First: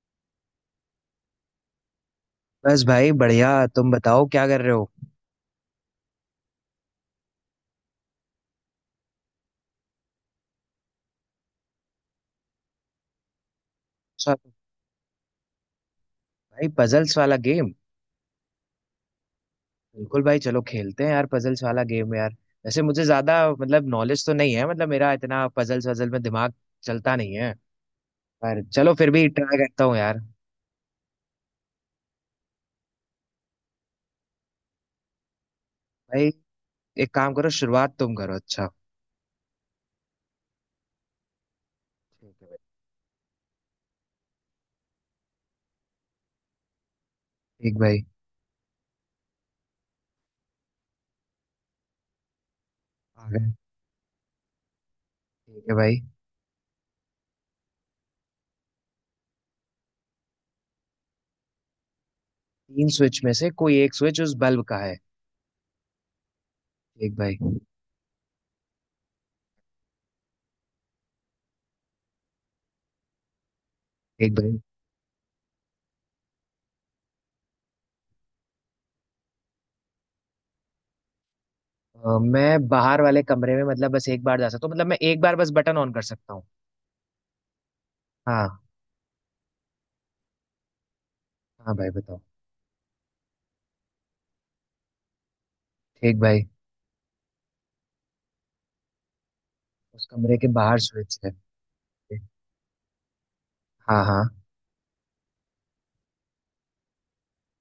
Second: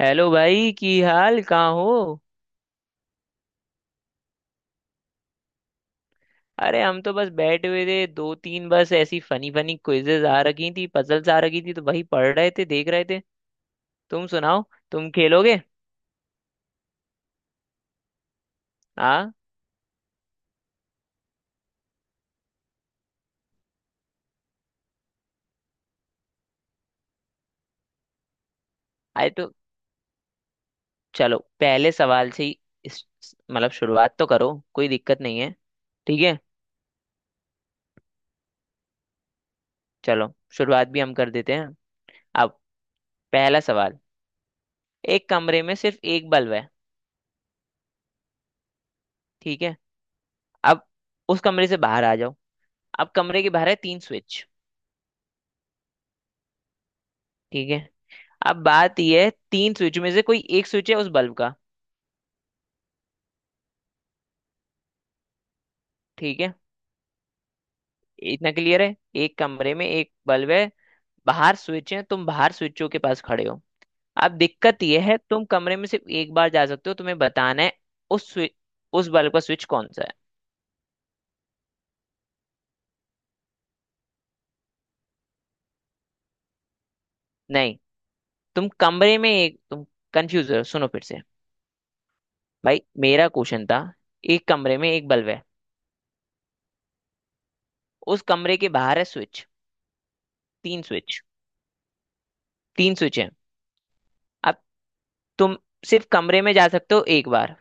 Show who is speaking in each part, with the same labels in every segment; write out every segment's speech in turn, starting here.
Speaker 1: Hello भाई की हाल कहाँ हो।
Speaker 2: बस भाई बढ़िया। तुम बताओ क्या कर रहे हो।
Speaker 1: अरे हम तो बस बैठे हुए थे। दो तीन बस ऐसी फनी फनी क्विजेज आ रखी थी, पजल्स आ रखी थी, तो वही पढ़ रहे थे, देख रहे थे। तुम
Speaker 2: अच्छा।
Speaker 1: सुनाओ। तुम खेलोगे।
Speaker 2: भाई पजल्स वाला गेम?
Speaker 1: हाँ।
Speaker 2: बिल्कुल भाई, चलो खेलते हैं यार पजल्स वाला गेम यार। वैसे मुझे ज्यादा मतलब नॉलेज तो नहीं है, मतलब मेरा इतना पजल्स वजल में दिमाग चलता नहीं है। पर चलो फिर भी
Speaker 1: आए तो
Speaker 2: ट्राई करता हूँ यार।
Speaker 1: चलो, पहले सवाल से ही। इस मतलब शुरुआत तो करो, कोई दिक्कत नहीं है। ठीक
Speaker 2: भाई
Speaker 1: है।
Speaker 2: एक काम करो, शुरुआत तुम करो। अच्छा
Speaker 1: चलो, शुरुआत भी हम कर देते हैं।
Speaker 2: ठीक
Speaker 1: अब पहला सवाल। एक कमरे में सिर्फ एक बल्ब है।
Speaker 2: है भाई।
Speaker 1: ठीक है। अब उस कमरे से बाहर आ जाओ। अब
Speaker 2: ठीक भाई, आ
Speaker 1: कमरे के
Speaker 2: गए।
Speaker 1: बाहर है तीन स्विच।
Speaker 2: ठीक है भाई।
Speaker 1: ठीक है। अब बात यह है, तीन स्विच में से कोई एक स्विच है उस बल्ब का।
Speaker 2: तीन स्विच में से कोई एक स्विच उस बल्ब का है।
Speaker 1: ठीक है।
Speaker 2: ठीक भाई।
Speaker 1: इतना क्लियर है। एक कमरे में एक बल्ब है। बाहर स्विच है, तुम बाहर स्विचों के पास खड़े हो। अब
Speaker 2: ठीक भाई।
Speaker 1: दिक्कत यह है, तुम कमरे में सिर्फ एक बार जा सकते हो, तुम्हें बताना है उस स्विच उस बल्ब का स्विच कौन सा है।
Speaker 2: मैं बाहर वाले कमरे में मतलब बस एक बार जा सकता हूँ, मतलब मैं एक बार बस बटन ऑन कर सकता हूँ।
Speaker 1: नहीं,
Speaker 2: हाँ।
Speaker 1: तुम कमरे में एक तुम कंफ्यूज हो, सुनो फिर से।
Speaker 2: हाँ भाई बताओ।
Speaker 1: भाई, मेरा क्वेश्चन था। एक कमरे में एक बल्ब है।
Speaker 2: ठीक भाई।
Speaker 1: उस कमरे के बाहर है स्विच।
Speaker 2: उस कमरे के बाहर
Speaker 1: तीन
Speaker 2: स्विच
Speaker 1: स्विच।
Speaker 2: है।
Speaker 1: तीन स्विच है।
Speaker 2: हाँ हाँ।
Speaker 1: अब तुम सिर्फ कमरे में जा सकते हो एक बार।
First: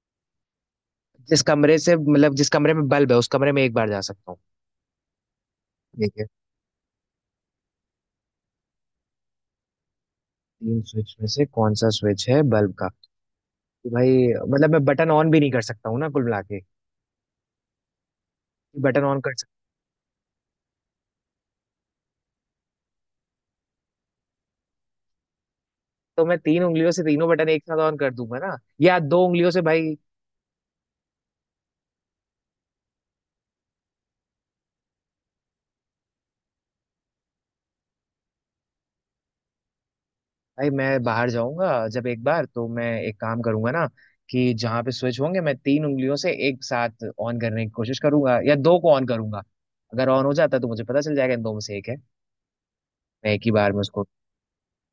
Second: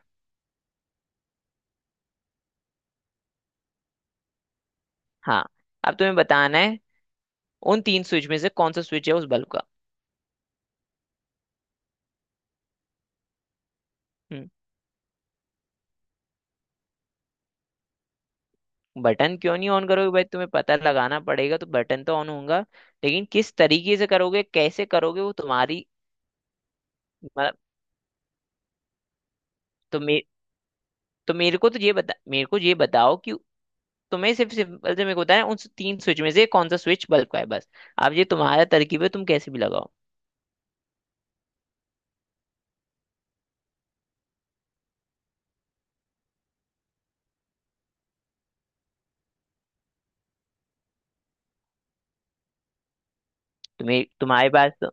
Speaker 2: जिस कमरे से मतलब जिस कमरे में बल्ब है उस कमरे में एक बार जा सकता हूँ।
Speaker 1: हाँ। अब तुम्हें
Speaker 2: देखिए,
Speaker 1: बताना है, उन तीन स्विच में से कौन सा स्विच है उस बल्ब का।
Speaker 2: तीन स्विच में से कौन सा स्विच है बल्ब का। तो भाई
Speaker 1: हम्म
Speaker 2: मतलब मैं बटन ऑन भी नहीं कर सकता हूँ ना कुल मिला के। बटन ऑन कर
Speaker 1: बटन
Speaker 2: सकता।
Speaker 1: क्यों नहीं ऑन करोगे भाई, तुम्हें पता लगाना पड़ेगा तो बटन तो ऑन होगा। लेकिन किस तरीके से करोगे, कैसे करोगे, वो तुम्हारी
Speaker 2: तो मैं तीन उंगलियों से तीनों बटन
Speaker 1: मतलब।
Speaker 2: एक साथ ऑन कर दूंगा ना। या दो उंगलियों से भाई।
Speaker 1: तो मे तो मेरे को तो ये बता मेरे को ये बताओ कि तुम्हें सिर्फ सिंपल से मेरे को बताया, उन तीन स्विच में से कौन सा स्विच बल्ब का है, बस। अब ये तुम्हारा तरकीब है, तुम कैसे भी लगाओ।
Speaker 2: भाई मैं बाहर जाऊंगा जब एक बार, तो मैं एक काम करूंगा ना कि जहां पे स्विच होंगे मैं तीन उंगलियों से एक साथ ऑन करने की कोशिश करूंगा या दो को ऑन करूंगा। अगर ऑन हो जाता तो मुझे पता चल जाएगा इन दो में से एक है। मैं एक ही बार में उसको।
Speaker 1: तुम्हें तुम्हारे पास तो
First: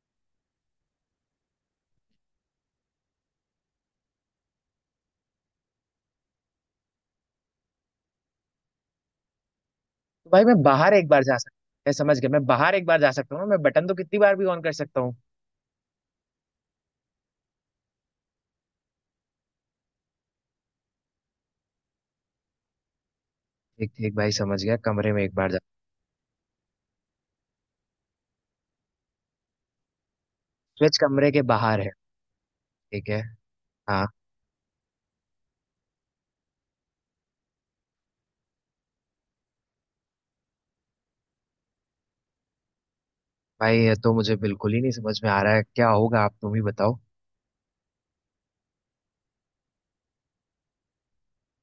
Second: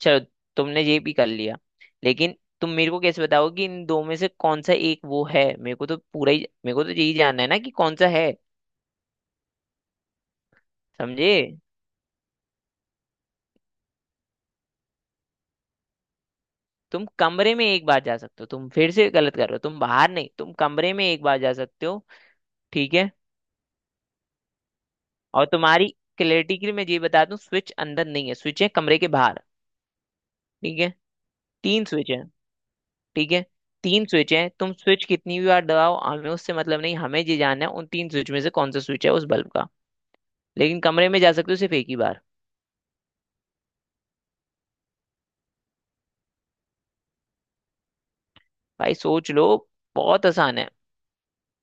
Speaker 1: चलो, तुमने ये भी कर लिया। लेकिन तुम मेरे को कैसे बताओगे कि इन दो में से कौन सा एक वो है। मेरे को तो यही जानना है ना कि कौन सा है।
Speaker 2: तो भाई मैं बाहर एक बार
Speaker 1: समझे।
Speaker 2: जा सकता हूँ। मैं समझ गया, मैं बाहर एक बार जा सकता हूँ ना, मैं बटन तो कितनी बार भी ऑन कर सकता हूँ।
Speaker 1: तुम कमरे में एक बार जा सकते हो, तुम फिर से गलत कर रहे हो। तुम बाहर नहीं, तुम कमरे में एक बार जा सकते हो। ठीक है।
Speaker 2: ठीक ठीक भाई, समझ गया कमरे में एक
Speaker 1: और
Speaker 2: बार जा।
Speaker 1: तुम्हारी क्लैरिटी के लिए मैं ये बता दूं, स्विच अंदर नहीं है, स्विच है कमरे के बाहर। ठीक है।
Speaker 2: स्विच कमरे के बाहर
Speaker 1: तीन
Speaker 2: है।
Speaker 1: स्विच है।
Speaker 2: ठीक है।
Speaker 1: ठीक है। तीन
Speaker 2: हाँ
Speaker 1: स्विच है, तुम स्विच कितनी भी बार दबाओ, हमें उससे मतलब नहीं। हमें ये जानना है, उन तीन स्विच में से कौन सा स्विच है उस बल्ब का। लेकिन कमरे में जा सकते हो सिर्फ एक ही बार।
Speaker 2: भाई, ये तो मुझे बिल्कुल ही नहीं समझ में आ रहा है क्या होगा, आप तुम ही बताओ।
Speaker 1: भाई सोच लो, बहुत आसान है।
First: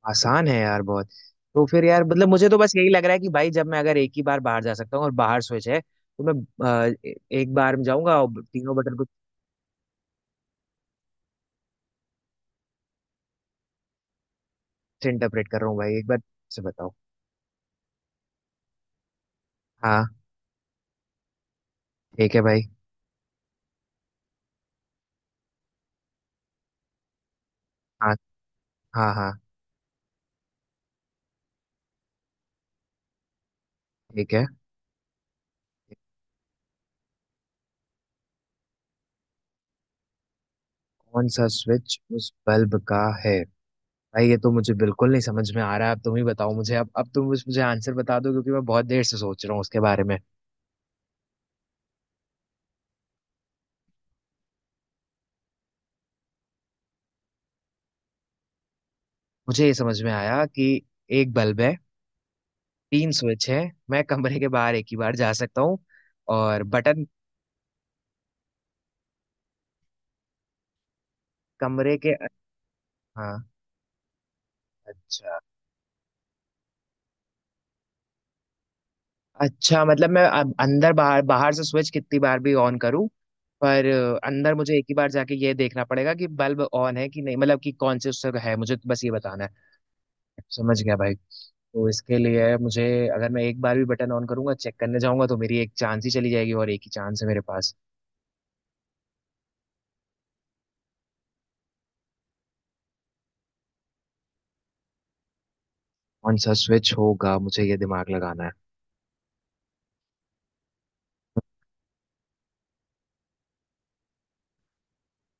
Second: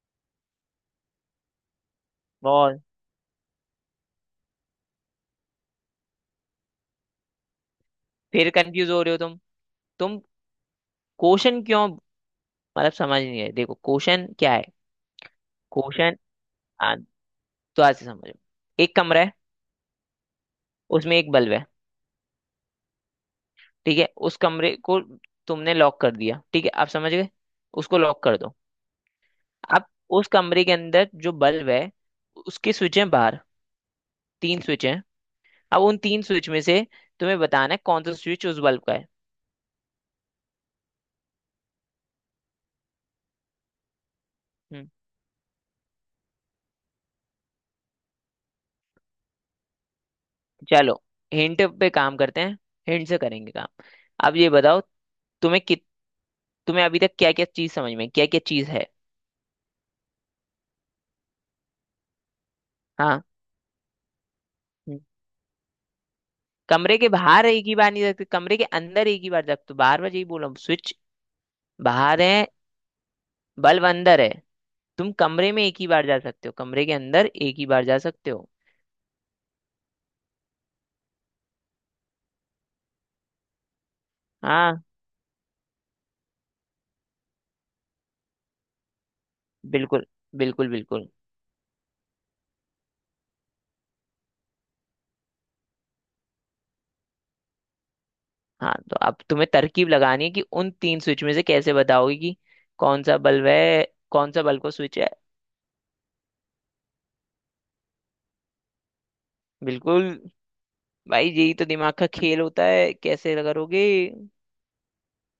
Speaker 2: आसान है यार बहुत। तो फिर यार मतलब मुझे तो बस
Speaker 1: बहुत।
Speaker 2: यही लग रहा है कि भाई जब मैं अगर एक ही बार बाहर जा सकता हूँ और बाहर स्विच है तो मैं अ, ए- एक बार में जाऊंगा और
Speaker 1: फिर
Speaker 2: तीनों
Speaker 1: कंफ्यूज
Speaker 2: बटन
Speaker 1: हो
Speaker 2: को।
Speaker 1: रहे हो तुम। तुम क्वेश्चन क्यों मतलब समझ नहीं रहे, देखो क्वेश्चन क्या है।
Speaker 2: इंटरप्रेट कर रहा हूँ भाई, एक
Speaker 1: क्वेश्चन।
Speaker 2: बार से बताओ।
Speaker 1: आ, तो आज से समझो, एक कमरा है।
Speaker 2: हाँ।
Speaker 1: उसमें एक बल्ब है।
Speaker 2: ठीक है भाई।
Speaker 1: ठीक है। उस कमरे को तुमने लॉक कर दिया, ठीक है, आप समझ गए। उसको
Speaker 2: हाँ।
Speaker 1: लॉक कर दो।
Speaker 2: हाँ हाँ।
Speaker 1: अब उस कमरे के अंदर जो बल्ब है, उसके स्विच हैं बाहर।
Speaker 2: ठीक है।
Speaker 1: तीन स्विच हैं। अब उन तीन स्विच में से तुम्हें बताना है कौन सा स्विच उस बल्ब का है।
Speaker 2: कौन सा स्विच उस बल्ब का है। भाई ये तो मुझे
Speaker 1: हम्म,
Speaker 2: बिल्कुल नहीं समझ में आ रहा है, अब तुम ही बताओ मुझे। अब तुम मुझे मुझे आंसर बता दो क्योंकि मैं बहुत देर से सोच रहा हूँ उसके बारे में।
Speaker 1: चलो, हिंट पे काम करते हैं। हिंट से करेंगे काम। अब ये बताओ, तुम्हें कित तुम्हें अभी तक क्या क्या चीज समझ में, क्या क्या चीज है।
Speaker 2: मुझे ये समझ में आया कि एक बल्ब है, तीन
Speaker 1: हाँ।
Speaker 2: स्विच है, मैं कमरे के बाहर एक ही बार जा सकता हूँ और
Speaker 1: कमरे
Speaker 2: बटन।
Speaker 1: के बाहर एक ही बार नहीं सकते, कमरे के अंदर एक ही बार। जग तो बार बार यही बोल रहा हूँ। स्विच
Speaker 2: कमरे के।
Speaker 1: बाहर है,
Speaker 2: हाँ।
Speaker 1: बल्ब अंदर है। तुम
Speaker 2: अच्छा।
Speaker 1: कमरे में एक ही बार जा सकते हो, कमरे के अंदर एक ही बार जा सकते हो।
Speaker 2: अच्छा मतलब मैं अब अंदर बाहर, बाहर से स्विच कितनी बार भी ऑन करूँ, पर अंदर मुझे
Speaker 1: हाँ,
Speaker 2: एक ही बार जाके ये देखना पड़ेगा कि बल्ब ऑन है कि नहीं, मतलब कि कौन से उससे है, मुझे तो बस ये बताना है।
Speaker 1: बिल्कुल। बिल्कुल
Speaker 2: समझ गया
Speaker 1: बिल्कुल
Speaker 2: भाई, तो इसके लिए मुझे अगर मैं एक बार भी बटन ऑन करूंगा चेक करने जाऊंगा तो मेरी एक चांस ही चली जाएगी और एक ही चांस है मेरे पास।
Speaker 1: हाँ, तो अब तुम्हें तरकीब लगानी है कि उन तीन स्विच में से कैसे बताओगे कि कौन सा बल्ब है, कौन सा बल्ब का स्विच है।
Speaker 2: कौन सा स्विच होगा, मुझे ये दिमाग लगाना है।
Speaker 1: बिल्कुल। भाई, यही तो दिमाग का खेल होता है, कैसे करोगे।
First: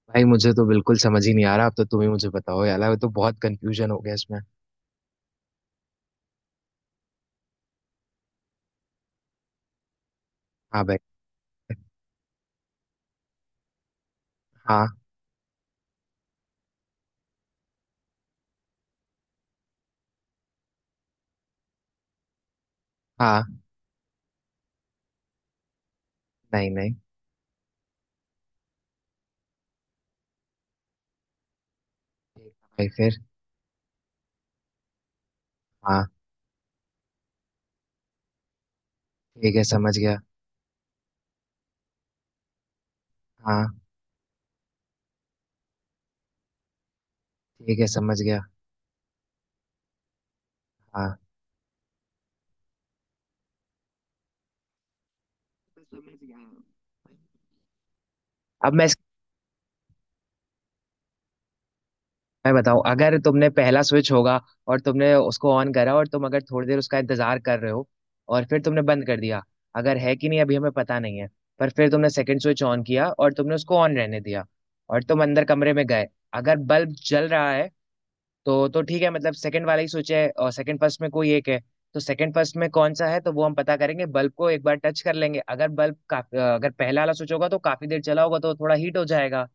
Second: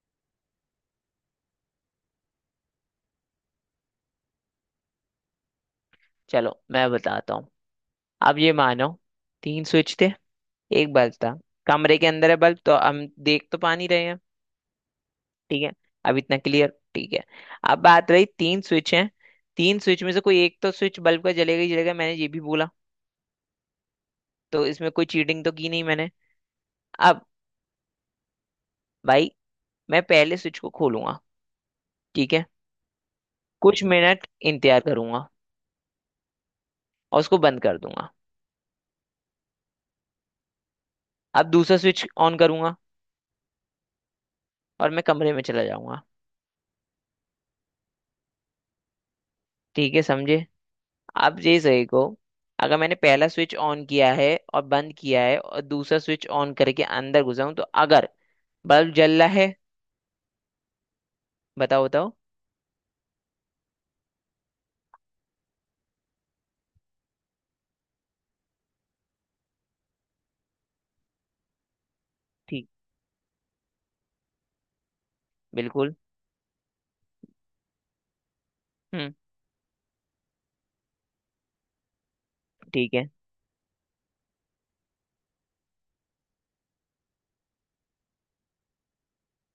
Speaker 2: भाई मुझे तो बिल्कुल समझ ही नहीं आ रहा, अब तो तुम ही मुझे बताओ यार, अब तो बहुत कंफ्यूजन हो गया इसमें।
Speaker 1: चलो, मैं बताता हूँ। अब ये मानो, तीन स्विच थे,
Speaker 2: हाँ
Speaker 1: एक
Speaker 2: भाई।
Speaker 1: बल्ब था। कमरे के अंदर है बल्ब, तो हम देख तो पा नहीं रहे हैं।
Speaker 2: हाँ।
Speaker 1: ठीक है। अब इतना क्लियर। ठीक है। अब बात रही, तीन स्विच हैं। तीन स्विच में से कोई एक तो स्विच बल्ब का जलेगा ही जलेगा, मैंने ये भी बोला।
Speaker 2: हाँ।
Speaker 1: तो इसमें कोई चीटिंग तो की नहीं मैंने।
Speaker 2: नहीं नहीं।
Speaker 1: अब भाई, मैं पहले स्विच को खोलूंगा। ठीक है।
Speaker 2: ठीक है भाई, फिर?
Speaker 1: कुछ मिनट इंतजार करूंगा
Speaker 2: हाँ।
Speaker 1: और उसको बंद कर दूंगा।
Speaker 2: ठीक है, समझ गया।
Speaker 1: अब दूसरा स्विच ऑन करूंगा
Speaker 2: हाँ।
Speaker 1: और मैं कमरे में चला जाऊंगा।
Speaker 2: ठीक है, समझ गया।
Speaker 1: ठीक है, समझे।
Speaker 2: हाँ।
Speaker 1: आप ये सही को। अगर मैंने पहला स्विच ऑन किया है और बंद किया है और दूसरा
Speaker 2: समझ
Speaker 1: स्विच
Speaker 2: गया,
Speaker 1: ऑन करके अंदर घुसा हूं, तो अगर
Speaker 2: अब मैं।
Speaker 1: बल्ब जल रहा है। बताओ बताओ।
Speaker 2: मैं बताऊं, अगर तुमने पहला स्विच होगा और तुमने उसको ऑन करा और तुम अगर थोड़ी देर उसका इंतजार कर रहे हो और फिर तुमने बंद कर दिया, अगर है कि नहीं अभी हमें पता नहीं है, पर फिर तुमने सेकंड स्विच
Speaker 1: ठीक।
Speaker 2: ऑन किया और तुमने उसको ऑन रहने दिया और तुम अंदर कमरे में
Speaker 1: बिल्कुल।
Speaker 2: गए। अगर बल्ब जल रहा है तो ठीक है,
Speaker 1: हम्म
Speaker 2: मतलब सेकंड वाला ही स्विच है। और सेकंड फर्स्ट में कोई एक है, तो सेकंड फर्स्ट में कौन
Speaker 1: ठीक
Speaker 2: सा
Speaker 1: है।
Speaker 2: है तो वो हम पता करेंगे बल्ब को एक बार टच कर लेंगे। अगर बल्ब काफी, अगर पहला वाला स्विच होगा तो काफी देर चला होगा तो थोड़ा हीट हो जाएगा।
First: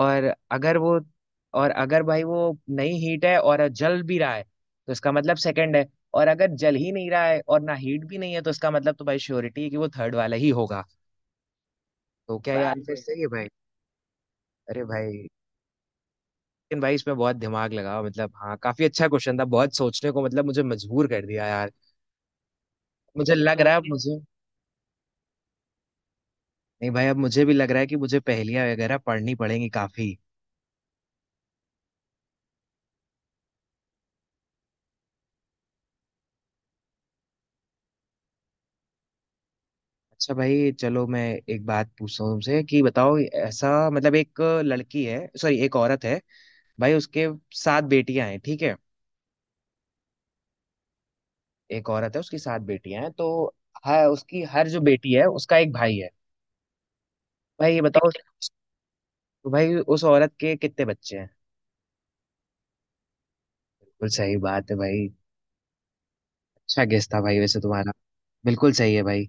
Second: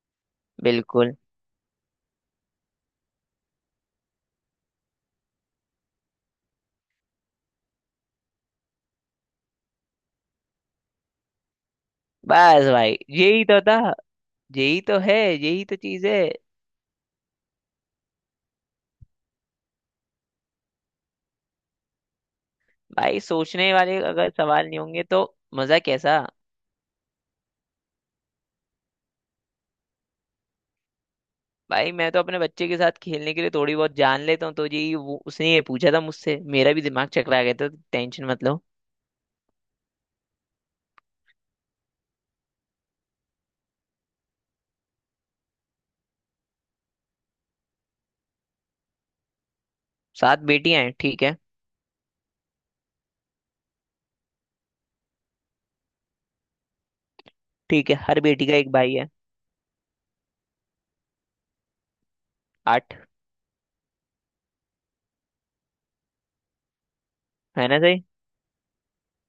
Speaker 2: और अगर वो,
Speaker 1: बिल्कुल।
Speaker 2: और अगर भाई वो नहीं हीट है और जल भी रहा है तो इसका मतलब सेकंड है। और अगर जल ही नहीं रहा है और ना हीट भी नहीं है तो इसका मतलब तो भाई श्योरिटी है कि वो थर्ड वाला ही होगा। तो क्या ये
Speaker 1: बस
Speaker 2: आंसर
Speaker 1: भाई,
Speaker 2: बराबर सही है
Speaker 1: यही
Speaker 2: भाई?
Speaker 1: तो था, यही
Speaker 2: अरे
Speaker 1: तो है,
Speaker 2: भाई!
Speaker 1: यही तो चीज है।
Speaker 2: लेकिन भाई इसमें बहुत दिमाग लगा, मतलब हाँ, काफी अच्छा क्वेश्चन था, बहुत सोचने को मतलब मुझे मजबूर कर दिया यार।
Speaker 1: भाई,
Speaker 2: मुझे लग रहा
Speaker 1: सोचने
Speaker 2: है, अब ओके
Speaker 1: वाले
Speaker 2: मुझे।
Speaker 1: अगर सवाल नहीं होंगे तो मजा कैसा।
Speaker 2: नहीं भाई, अब मुझे भी लग रहा है कि मुझे पहेलियां वगैरह पढ़नी पड़ेंगी काफी।
Speaker 1: भाई मैं तो अपने बच्चे के साथ खेलने के लिए थोड़ी बहुत जान लेता हूँ, तो यही वो उसने ये पूछा था मुझसे, मेरा भी दिमाग चकरा गया था, टेंशन मत लो।
Speaker 2: अच्छा भाई चलो, मैं एक बात पूछता हूँ तुमसे कि बताओ, ऐसा मतलब एक लड़की है, सॉरी एक औरत है भाई, उसके सात बेटियां हैं, ठीक है,
Speaker 1: सात बेटियां हैं, ठीक है।
Speaker 2: एक औरत है उसकी सात बेटियां हैं तो हाँ उसकी हर जो बेटी है उसका एक भाई है। भाई ये
Speaker 1: ठीक है,
Speaker 2: बताओ,
Speaker 1: हर बेटी का एक भाई है।
Speaker 2: तो भाई उस औरत के कितने बच्चे हैं?
Speaker 1: आठ।
Speaker 2: बिल्कुल सही बात है भाई। अच्छा गेस था भाई वैसे
Speaker 1: है ना
Speaker 2: तुम्हारा।
Speaker 1: सही।
Speaker 2: बिल्कुल सही है भाई।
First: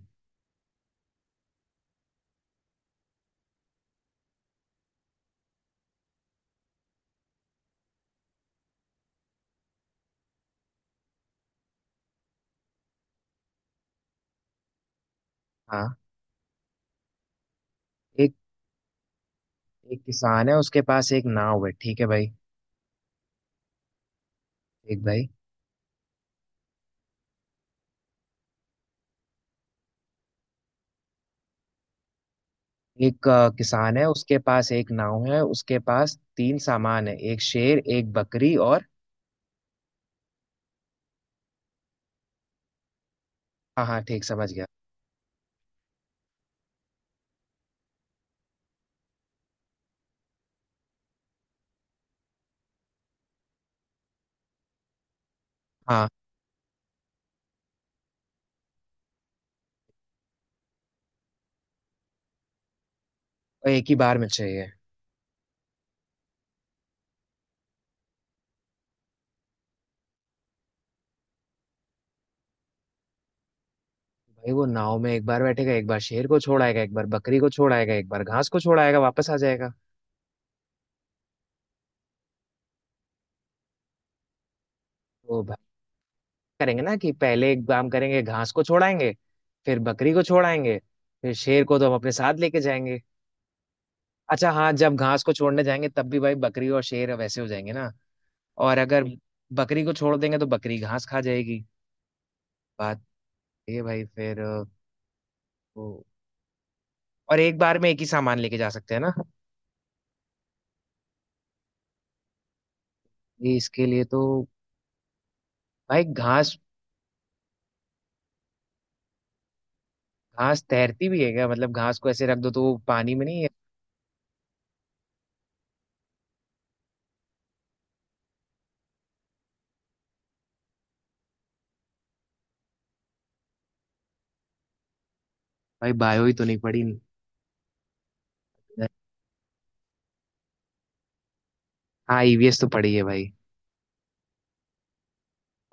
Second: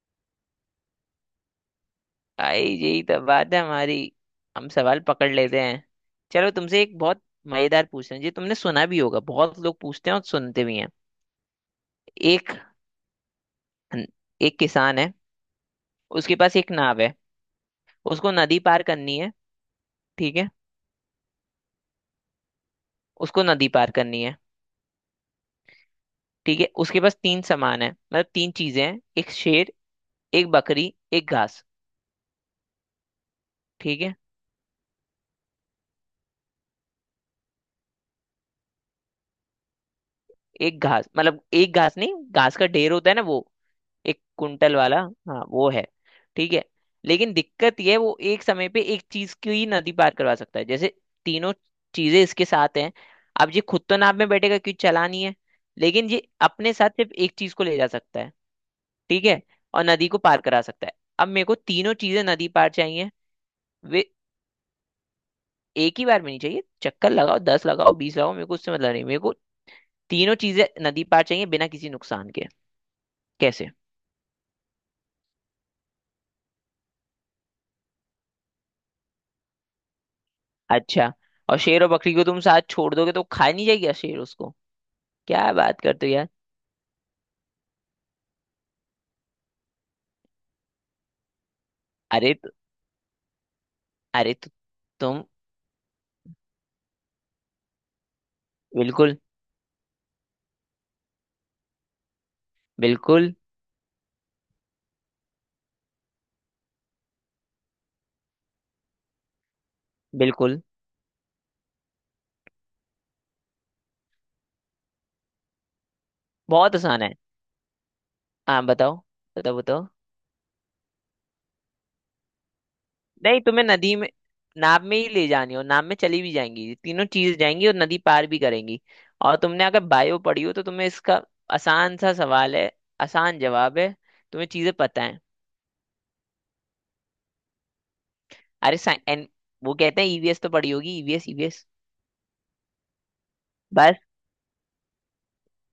Speaker 1: भाई यही तो बात है हमारी, हम सवाल पकड़ लेते हैं। चलो, तुमसे एक बहुत मजेदार पूछते हैं, जो तुमने सुना भी होगा, बहुत लोग पूछते हैं और सुनते भी हैं। एक एक किसान है,
Speaker 2: हाँ।
Speaker 1: उसके पास एक नाव है, उसको
Speaker 2: एक
Speaker 1: नदी पार करनी है।
Speaker 2: एक
Speaker 1: ठीक
Speaker 2: किसान
Speaker 1: है,
Speaker 2: है उसके पास एक नाव है, ठीक है भाई।
Speaker 1: उसको नदी पार करनी है।
Speaker 2: एक भाई।
Speaker 1: ठीक है, उसके पास तीन सामान है, मतलब तीन चीजें हैं, एक शेर, एक बकरी, एक घास।
Speaker 2: एक किसान
Speaker 1: ठीक
Speaker 2: है,
Speaker 1: है।
Speaker 2: उसके पास एक नाव है, उसके पास तीन सामान है, एक शेर, एक बकरी और।
Speaker 1: एक घास मतलब एक घास नहीं, घास का ढेर होता है ना वो,
Speaker 2: हाँ हाँ
Speaker 1: एक
Speaker 2: ठीक, समझ गया।
Speaker 1: कुंटल वाला, हाँ वो है। ठीक है। लेकिन दिक्कत ये है, वो एक समय पे एक चीज की ही नदी पार करवा सकता है। जैसे तीनों चीजें इसके साथ हैं, अब ये खुद तो नाव में बैठेगा क्योंकि चलानी है,
Speaker 2: हाँ।
Speaker 1: लेकिन ये अपने साथ सिर्फ एक चीज को ले जा सकता है। ठीक है, और नदी को पार करा सकता है। अब मेरे को तीनों चीजें नदी पार चाहिए।
Speaker 2: और एक ही
Speaker 1: वे
Speaker 2: बार में चाहिए?
Speaker 1: एक ही बार में नहीं चाहिए, चक्कर लगाओ, 10 लगाओ, 20 लगाओ, मेरे को उससे मतलब नहीं। मेरे को तीनों चीजें नदी पार चाहिए, बिना किसी नुकसान के। कैसे।
Speaker 2: भाई वो नाव में एक बार बैठेगा, एक बार शेर को छोड़ आएगा, एक बार बकरी को छोड़ आएगा, एक बार घास को छोड़ आएगा, वापस आ जाएगा।
Speaker 1: अच्छा, और शेर और बकरी को तुम साथ छोड़ दोगे तो खा नहीं जाएगी शेर उसको,
Speaker 2: तो
Speaker 1: क्या
Speaker 2: भाई
Speaker 1: बात करते हो यार।
Speaker 2: करेंगे ना कि पहले एक काम करेंगे, घास को छोड़ाएंगे, फिर बकरी को छोड़ाएंगे, फिर शेर को तो हम अपने साथ
Speaker 1: अरे तो,
Speaker 2: लेके जाएंगे।
Speaker 1: अरे तो,
Speaker 2: अच्छा हाँ, जब घास
Speaker 1: तुम
Speaker 2: को छोड़ने जाएंगे तब भी भाई बकरी और शेर वैसे हो जाएंगे ना। और अगर
Speaker 1: बिल्कुल।
Speaker 2: बकरी को छोड़ देंगे तो बकरी घास खा जाएगी। बात
Speaker 1: बिल्कुल
Speaker 2: ये है भाई। फिर वो, और एक बार में एक ही सामान लेके जा सकते हैं ना।
Speaker 1: बिल्कुल
Speaker 2: ये इसके लिए तो भाई घास।
Speaker 1: बहुत आसान है। हाँ बताओ, बताओ बताओ।
Speaker 2: घास तैरती भी है क्या, मतलब घास को ऐसे रख दो तो वो पानी में नहीं
Speaker 1: नहीं,
Speaker 2: है?
Speaker 1: तुम्हें नदी में नाव में ही ले जानी हो, नाव में चली भी जाएंगी ये तीनों चीज जाएंगी और नदी पार भी करेंगी। और तुमने अगर बायो पढ़ी हो तो तुम्हें इसका, आसान सा सवाल है, आसान जवाब है, तुम्हें चीजें पता है।
Speaker 2: भाई बायो ही तो नहीं पढ़ी।
Speaker 1: अरे साइ- एन, वो कहते हैं ईवीएस, तो पढ़ी होगी ईवीएस ईवीएस।
Speaker 2: हाँ ईवीएस तो पढ़ी है भाई।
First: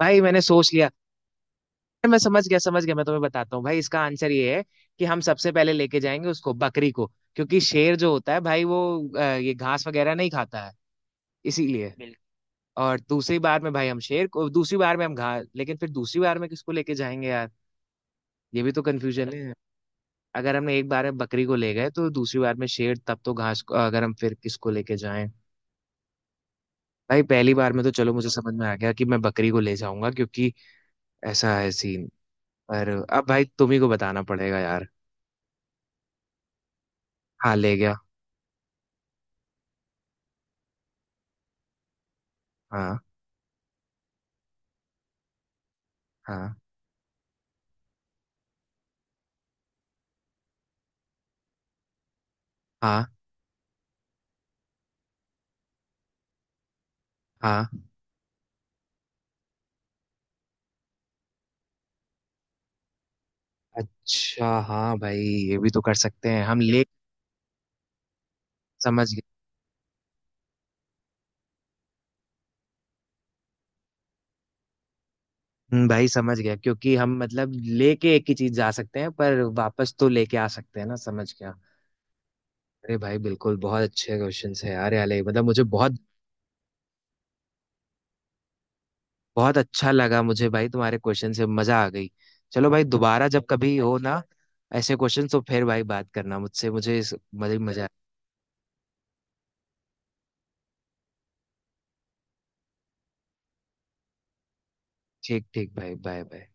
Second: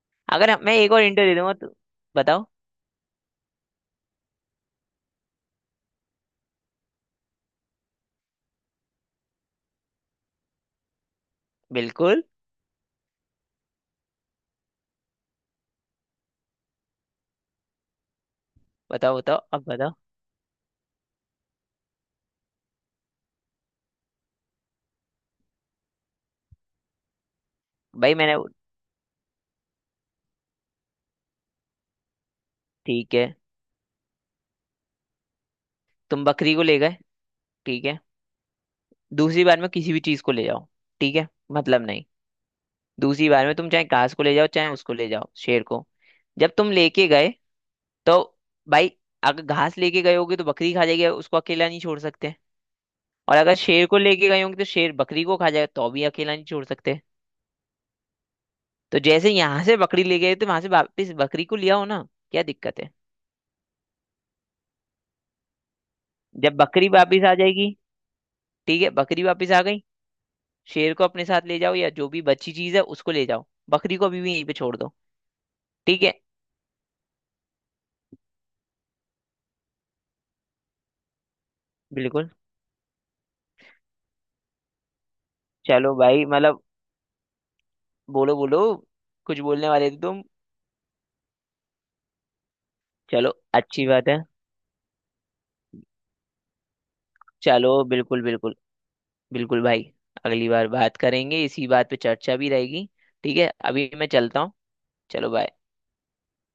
Speaker 2: भाई मैंने
Speaker 1: अगर हम-
Speaker 2: सोच
Speaker 1: मैं
Speaker 2: लिया,
Speaker 1: एक और इंटरव्यू दे दूंगा तो
Speaker 2: मैं समझ
Speaker 1: बताओ।
Speaker 2: गया, समझ गया, मैं तुम्हें बताता हूँ भाई इसका आंसर ये है कि हम सबसे पहले लेके जाएंगे उसको, बकरी को, क्योंकि शेर जो होता है भाई वो ये घास वगैरह नहीं खाता है, इसीलिए बिल्कुल।
Speaker 1: बिल्कुल।
Speaker 2: और दूसरी बार में भाई हम शेर को, दूसरी बार में हम घास, लेकिन फिर दूसरी बार में किसको लेके जाएंगे यार, ये भी तो
Speaker 1: बताओ
Speaker 2: कंफ्यूजन
Speaker 1: बताओ,
Speaker 2: है।
Speaker 1: अब बताओ।
Speaker 2: अगर हमने एक बार में बकरी को ले गए तो दूसरी बार में शेर, तब तो घास को, अगर हम फिर किसको लेके जाएं? भाई पहली बार में तो चलो
Speaker 1: भाई
Speaker 2: मुझे
Speaker 1: मैंने
Speaker 2: समझ में आ गया कि मैं बकरी को ले जाऊंगा क्योंकि ऐसा है सीन, पर
Speaker 1: ठीक है,
Speaker 2: अब भाई तुम ही को बताना पड़ेगा यार।
Speaker 1: तुम बकरी को ले गए।
Speaker 2: हाँ ले
Speaker 1: ठीक
Speaker 2: गया।
Speaker 1: है, दूसरी बार में किसी भी चीज को ले जाओ। ठीक है, मतलब नहीं,
Speaker 2: हाँ।
Speaker 1: दूसरी बार में तुम चाहे घास को ले जाओ, चाहे उसको ले जाओ शेर को। जब
Speaker 2: हाँ।
Speaker 1: तुम लेके गए, तो भाई, अगर घास लेके गए होगे तो बकरी खा जाएगी उसको, अकेला नहीं छोड़ सकते।
Speaker 2: हाँ।
Speaker 1: और अगर शेर को लेके गए होंगे तो शेर बकरी को खा जाएगा, तो भी अकेला नहीं छोड़ सकते।
Speaker 2: हाँ।
Speaker 1: तो जैसे यहाँ से बकरी ले गए, तो वहां से वापस बकरी को लिया हो ना, क्या दिक्कत है।
Speaker 2: अच्छा हाँ भाई, ये भी तो कर सकते हैं
Speaker 1: जब
Speaker 2: हम ले।
Speaker 1: बकरी वापस आ जाएगी, ठीक है,
Speaker 2: समझ
Speaker 1: बकरी
Speaker 2: गए।
Speaker 1: वापस आ गई, शेर को अपने साथ ले जाओ, या जो भी बची चीज है उसको ले जाओ, बकरी को अभी भी यहीं पे छोड़ दो। ठीक
Speaker 2: भाई
Speaker 1: है।
Speaker 2: समझ गया क्योंकि हम मतलब लेके एक ही चीज जा सकते हैं पर वापस तो लेके आ सकते हैं ना, समझ गया।
Speaker 1: बिल्कुल।
Speaker 2: अरे भाई बिल्कुल, बहुत अच्छे क्वेश्चन है यार, ये मतलब मुझे
Speaker 1: चलो
Speaker 2: बहुत
Speaker 1: भाई, मतलब, बोलो बोलो, कुछ
Speaker 2: बहुत
Speaker 1: बोलने
Speaker 2: अच्छा
Speaker 1: वाले थे
Speaker 2: लगा
Speaker 1: तुम।
Speaker 2: मुझे भाई तुम्हारे क्वेश्चन से, मजा आ गई। चलो भाई दोबारा
Speaker 1: चलो,
Speaker 2: जब कभी
Speaker 1: अच्छी
Speaker 2: हो
Speaker 1: बात है।
Speaker 2: ना, ऐसे क्वेश्चन तो फिर भाई बात करना मुझसे, मुझे मजे
Speaker 1: चलो
Speaker 2: मजा।
Speaker 1: बिल्कुल, बिल्कुल बिल्कुल भाई, अगली बार बात करेंगे, इसी बात पे चर्चा भी रहेगी। ठीक है, अभी मैं चलता हूँ। चलो
Speaker 2: ठीक
Speaker 1: बाय।
Speaker 2: ठीक भाई, बाय बाय।